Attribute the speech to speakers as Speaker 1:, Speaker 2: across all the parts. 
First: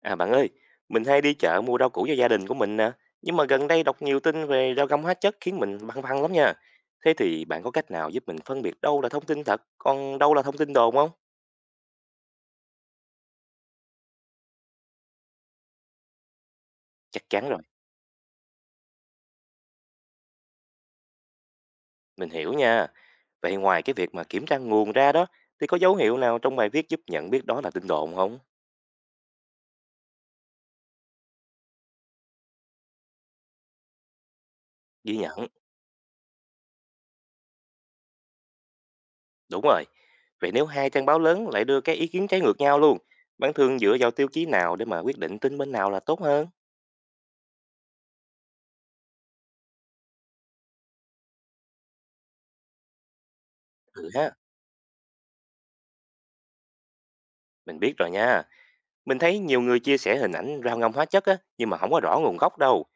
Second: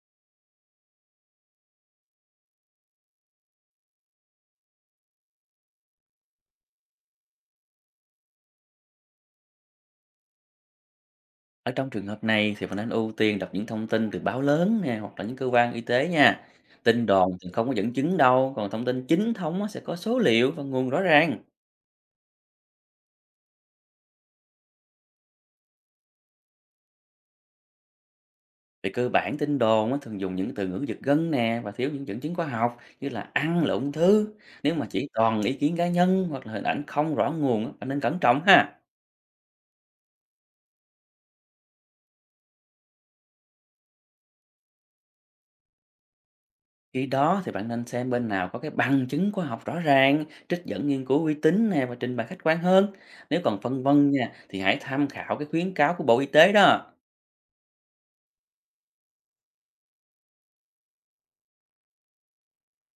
Speaker 1: À bạn ơi, mình hay đi chợ mua rau củ cho gia đình của mình nè. Nhưng mà gần đây đọc nhiều tin về rau găm hóa chất khiến mình băn khoăn lắm nha. Thế thì bạn có cách nào giúp mình phân biệt đâu là thông tin thật, còn đâu là thông tin đồn không?
Speaker 2: Ở trong trường hợp này thì bạn nên ưu tiên đọc những thông tin từ báo lớn nè hoặc là những cơ quan y tế nha. Tin
Speaker 1: Chắc
Speaker 2: đồn
Speaker 1: chắn
Speaker 2: thì
Speaker 1: rồi,
Speaker 2: không có dẫn chứng đâu, còn thông tin chính thống á, sẽ có số liệu và nguồn rõ ràng.
Speaker 1: mình hiểu nha. Vậy ngoài cái việc mà kiểm tra nguồn ra đó, thì có dấu hiệu nào trong bài viết giúp nhận biết đó là tin đồn không?
Speaker 2: Về cơ bản tin đồn á, thường dùng những từ ngữ giật gân nè và thiếu những dẫn chứng khoa học như là ăn là ung thư. Nếu mà chỉ
Speaker 1: Ghi
Speaker 2: toàn
Speaker 1: nhận,
Speaker 2: ý kiến cá nhân hoặc là hình ảnh không rõ nguồn á, bạn nên cẩn trọng ha.
Speaker 1: đúng rồi. Vậy nếu hai trang báo lớn lại đưa cái ý kiến trái ngược nhau luôn, bạn thường dựa vào tiêu chí nào để mà quyết định tin bên nào là tốt hơn?
Speaker 2: Khi đó thì bạn nên xem bên nào có cái bằng chứng khoa học rõ ràng, trích dẫn nghiên cứu uy tín nè và trình bày khách quan hơn. Nếu còn phân
Speaker 1: Ừ
Speaker 2: vân
Speaker 1: ha,
Speaker 2: nha thì hãy tham khảo cái khuyến cáo của Bộ Y tế đó.
Speaker 1: mình biết rồi nha. Mình thấy nhiều người chia sẻ hình ảnh rau ngâm hóa chất á, nhưng mà không có rõ nguồn gốc đâu.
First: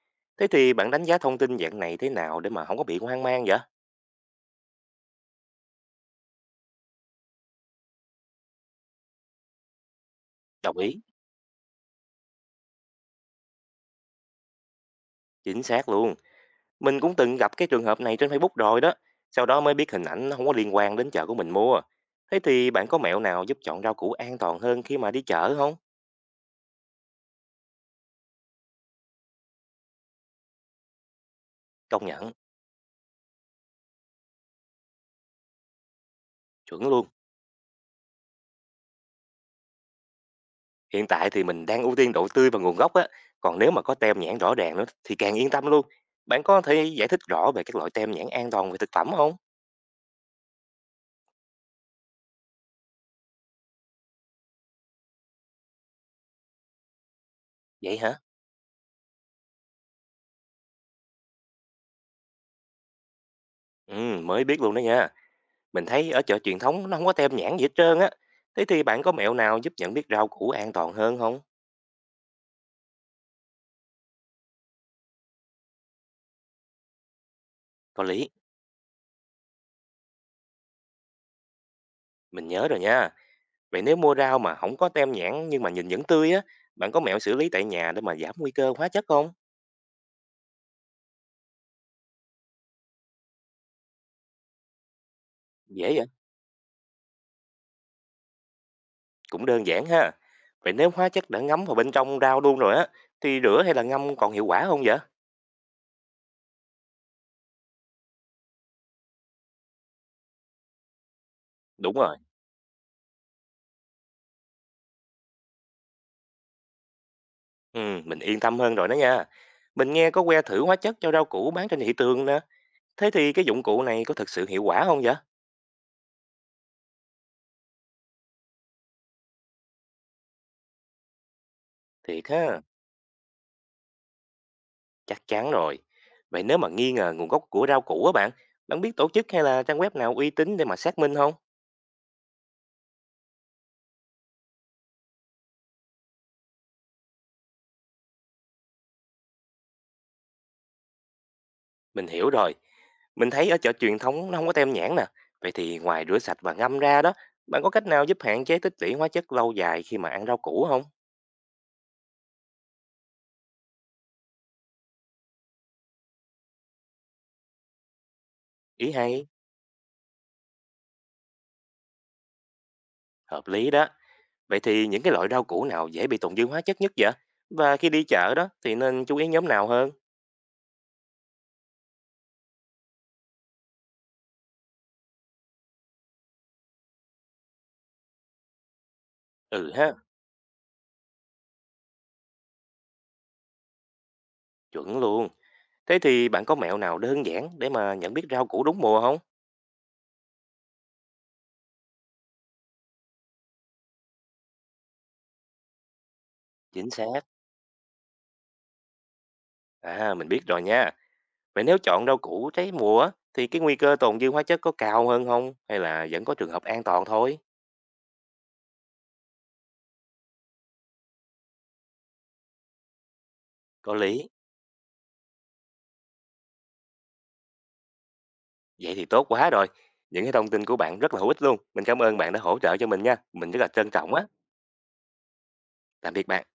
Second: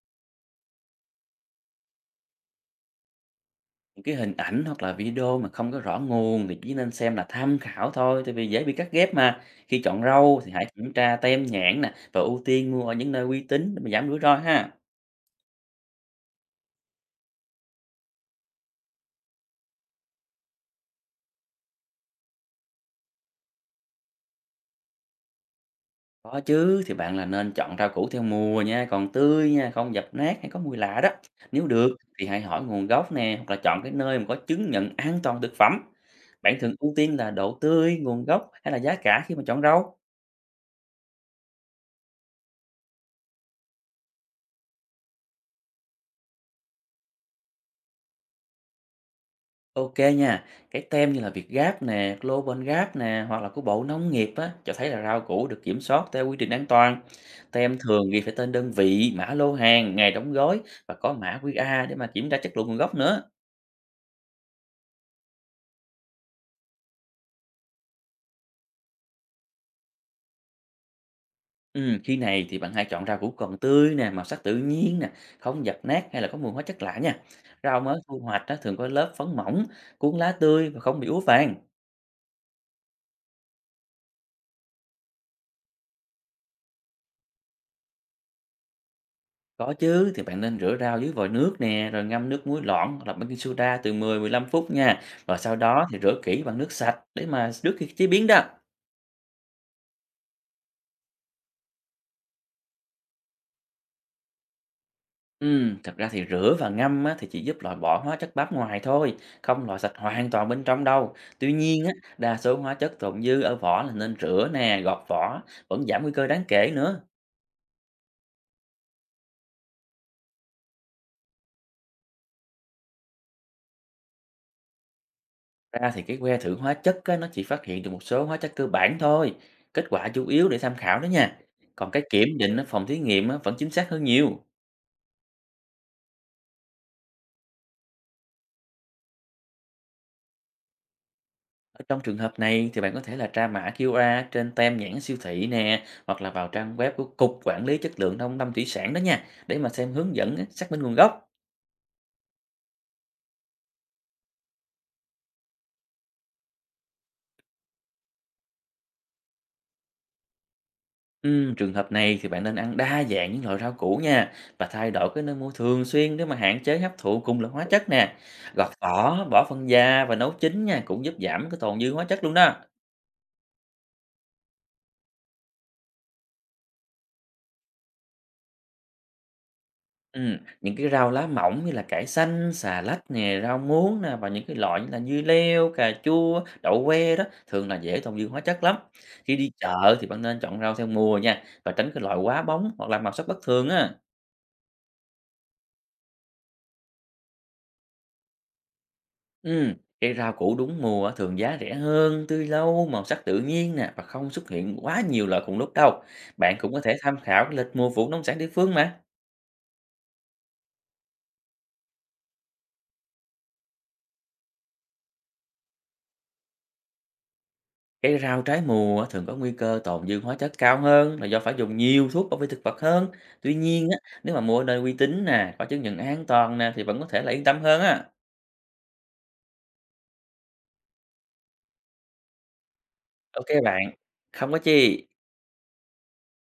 Speaker 1: Thế thì bạn đánh giá thông tin dạng này thế nào để mà không có bị hoang mang vậy?
Speaker 2: Những cái hình ảnh hoặc là video mà không có rõ nguồn thì chỉ nên xem là tham khảo thôi, tại vì dễ bị cắt ghép mà. Khi chọn rau thì hãy
Speaker 1: Đồng
Speaker 2: kiểm
Speaker 1: ý,
Speaker 2: tra tem nhãn nè và ưu tiên mua ở những nơi uy tín để mà giảm rủi ro ha.
Speaker 1: chính xác luôn. Mình cũng từng gặp cái trường hợp này trên Facebook rồi đó. Sau đó mới biết hình ảnh nó không có liên quan đến chợ của mình mua. Thế thì bạn có mẹo nào giúp chọn rau củ an toàn hơn khi mà đi chợ không?
Speaker 2: Có chứ, thì bạn là nên chọn rau củ theo mùa nha, còn tươi nha, không dập nát hay có mùi lạ đó. Nếu được
Speaker 1: Công
Speaker 2: thì
Speaker 1: nhận,
Speaker 2: hãy hỏi nguồn gốc nè, hoặc là chọn cái nơi mà có chứng nhận an toàn thực phẩm. Bạn thường
Speaker 1: chuẩn
Speaker 2: ưu
Speaker 1: luôn.
Speaker 2: tiên là độ tươi, nguồn gốc hay là giá cả khi mà chọn rau?
Speaker 1: Hiện tại thì mình đang ưu tiên độ tươi và nguồn gốc á. Còn nếu mà có tem nhãn rõ ràng nữa thì càng yên tâm luôn. Bạn có thể giải thích rõ về các loại tem nhãn an toàn về thực phẩm không?
Speaker 2: Ok nha, cái tem như là Việt Gáp nè, Global Gap nè, hoặc là của Bộ Nông nghiệp á, cho thấy là rau củ được kiểm soát theo quy trình an toàn. Tem
Speaker 1: Vậy
Speaker 2: thường ghi
Speaker 1: hả?
Speaker 2: phải tên đơn vị, mã lô hàng, ngày đóng gói và có mã QR để mà kiểm tra chất lượng nguồn gốc nữa.
Speaker 1: Ừ, mới biết luôn đó nha. Mình thấy ở chợ truyền thống nó không có tem nhãn gì hết trơn á. Thế thì bạn có mẹo nào giúp nhận biết rau củ an toàn hơn không?
Speaker 2: Khi này thì bạn hãy chọn rau củ còn tươi nè, màu sắc tự nhiên nè, không dập nát hay là có mùi hóa chất lạ nha. Rau mới
Speaker 1: Có
Speaker 2: thu
Speaker 1: lý,
Speaker 2: hoạch á, thường có lớp phấn mỏng, cuống lá tươi và không bị úa vàng.
Speaker 1: mình nhớ rồi nha. Vậy nếu mua rau mà không có tem nhãn nhưng mà nhìn vẫn tươi á, bạn có mẹo xử lý tại nhà để mà giảm nguy cơ hóa chất không?
Speaker 2: Có chứ, thì bạn nên rửa rau dưới vòi nước nè, rồi ngâm nước muối loãng hoặc là baking soda từ 10-15 phút nha. Rồi sau đó
Speaker 1: Dễ
Speaker 2: thì
Speaker 1: vậy,
Speaker 2: rửa kỹ bằng nước sạch để mà trước khi chế biến đó.
Speaker 1: cũng đơn giản ha. Vậy nếu hóa chất đã ngấm vào bên trong rau luôn rồi á, thì rửa hay là ngâm còn hiệu quả không vậy?
Speaker 2: Thật ra rửa và ngâm á, thì chỉ giúp loại bỏ hóa chất bám ngoài thôi, không loại sạch hoàn toàn bên trong đâu. Tuy nhiên á,
Speaker 1: Đúng rồi.
Speaker 2: đa số hóa chất tồn dư ở vỏ, là nên rửa nè, gọt vỏ, vẫn giảm nguy cơ đáng kể nữa.
Speaker 1: Ừ, mình yên tâm hơn rồi đó nha. Mình nghe có que thử hóa chất cho rau củ bán trên thị trường nè. Thế thì cái dụng cụ này có thực sự hiệu quả không vậy?
Speaker 2: Ra thì cái que thử hóa chất á, nó chỉ phát hiện được một số hóa chất cơ bản thôi, kết quả chủ yếu để tham khảo đó nha. Còn cái kiểm
Speaker 1: Thiệt
Speaker 2: định
Speaker 1: ha,
Speaker 2: ở phòng thí nghiệm á, vẫn chính xác hơn nhiều.
Speaker 1: chắc chắn rồi. Vậy nếu mà nghi ngờ nguồn gốc của rau củ á bạn, bạn biết tổ chức hay là trang web nào uy tín để mà xác minh không?
Speaker 2: Ở trong trường hợp này thì bạn có thể là tra mã QR trên tem nhãn siêu thị nè, hoặc là vào trang web của Cục Quản lý Chất lượng Nông lâm Thủy sản đó nha, để mà xem hướng dẫn á, xác minh nguồn gốc.
Speaker 1: Mình hiểu rồi. Mình thấy ở chợ truyền thống nó không có tem nhãn nè. Vậy thì ngoài rửa sạch và ngâm ra đó, bạn có cách nào giúp hạn chế tích trữ hóa chất lâu dài khi mà ăn rau củ không?
Speaker 2: Ừ, trường hợp này thì bạn nên ăn đa dạng những loại rau củ nha, và thay đổi cái nơi mua thường xuyên để mà hạn chế hấp thụ cùng loại hóa chất nè. Gọt
Speaker 1: Ý
Speaker 2: vỏ,
Speaker 1: hay,
Speaker 2: bỏ phân da và nấu chín nha cũng giúp giảm cái tồn dư hóa chất luôn đó.
Speaker 1: hợp lý đó. Vậy thì những cái loại rau củ nào dễ bị tồn dư hóa chất nhất vậy? Và khi đi chợ đó thì nên chú ý nhóm nào hơn?
Speaker 2: Những cái rau lá mỏng như là cải xanh, xà lách nè, rau muống nè, và những cái loại như là dưa leo, cà chua, đậu que đó thường là dễ tồn dư hóa chất lắm. Khi đi
Speaker 1: Ừ ha,
Speaker 2: chợ thì bạn nên chọn rau theo mùa nha, và tránh cái loại quá bóng hoặc là màu sắc bất thường á.
Speaker 1: chuẩn luôn. Thế thì bạn có mẹo nào đơn giản để mà nhận biết rau củ đúng mùa không?
Speaker 2: Ừm, cây rau củ đúng mùa á, thường giá rẻ hơn, tươi lâu, màu sắc tự nhiên nè và không xuất hiện quá nhiều loại cùng lúc đâu. Bạn cũng có
Speaker 1: Chính
Speaker 2: thể tham
Speaker 1: xác.
Speaker 2: khảo cái lịch mùa vụ nông sản địa phương mà.
Speaker 1: À, mình biết rồi nha. Vậy nếu chọn rau củ trái mùa á, thì cái nguy cơ tồn dư hóa chất có cao hơn không? Hay là vẫn có trường hợp an toàn thôi?
Speaker 2: Cái rau trái mùa á, thường có nguy cơ tồn dư hóa chất cao hơn là do phải dùng nhiều thuốc bảo vệ thực vật hơn. Tuy nhiên
Speaker 1: Có
Speaker 2: á,
Speaker 1: lý.
Speaker 2: nếu mà mua ở nơi uy tín nè, có chứng nhận an toàn nè, thì vẫn có thể là yên tâm hơn á.
Speaker 1: Vậy thì tốt quá rồi. Những cái thông tin của bạn rất là hữu ích luôn. Mình cảm ơn bạn đã hỗ trợ cho mình nha.
Speaker 2: Ok
Speaker 1: Mình rất là
Speaker 2: bạn,
Speaker 1: trân trọng á.
Speaker 2: không có chi.
Speaker 1: Tạm biệt bạn.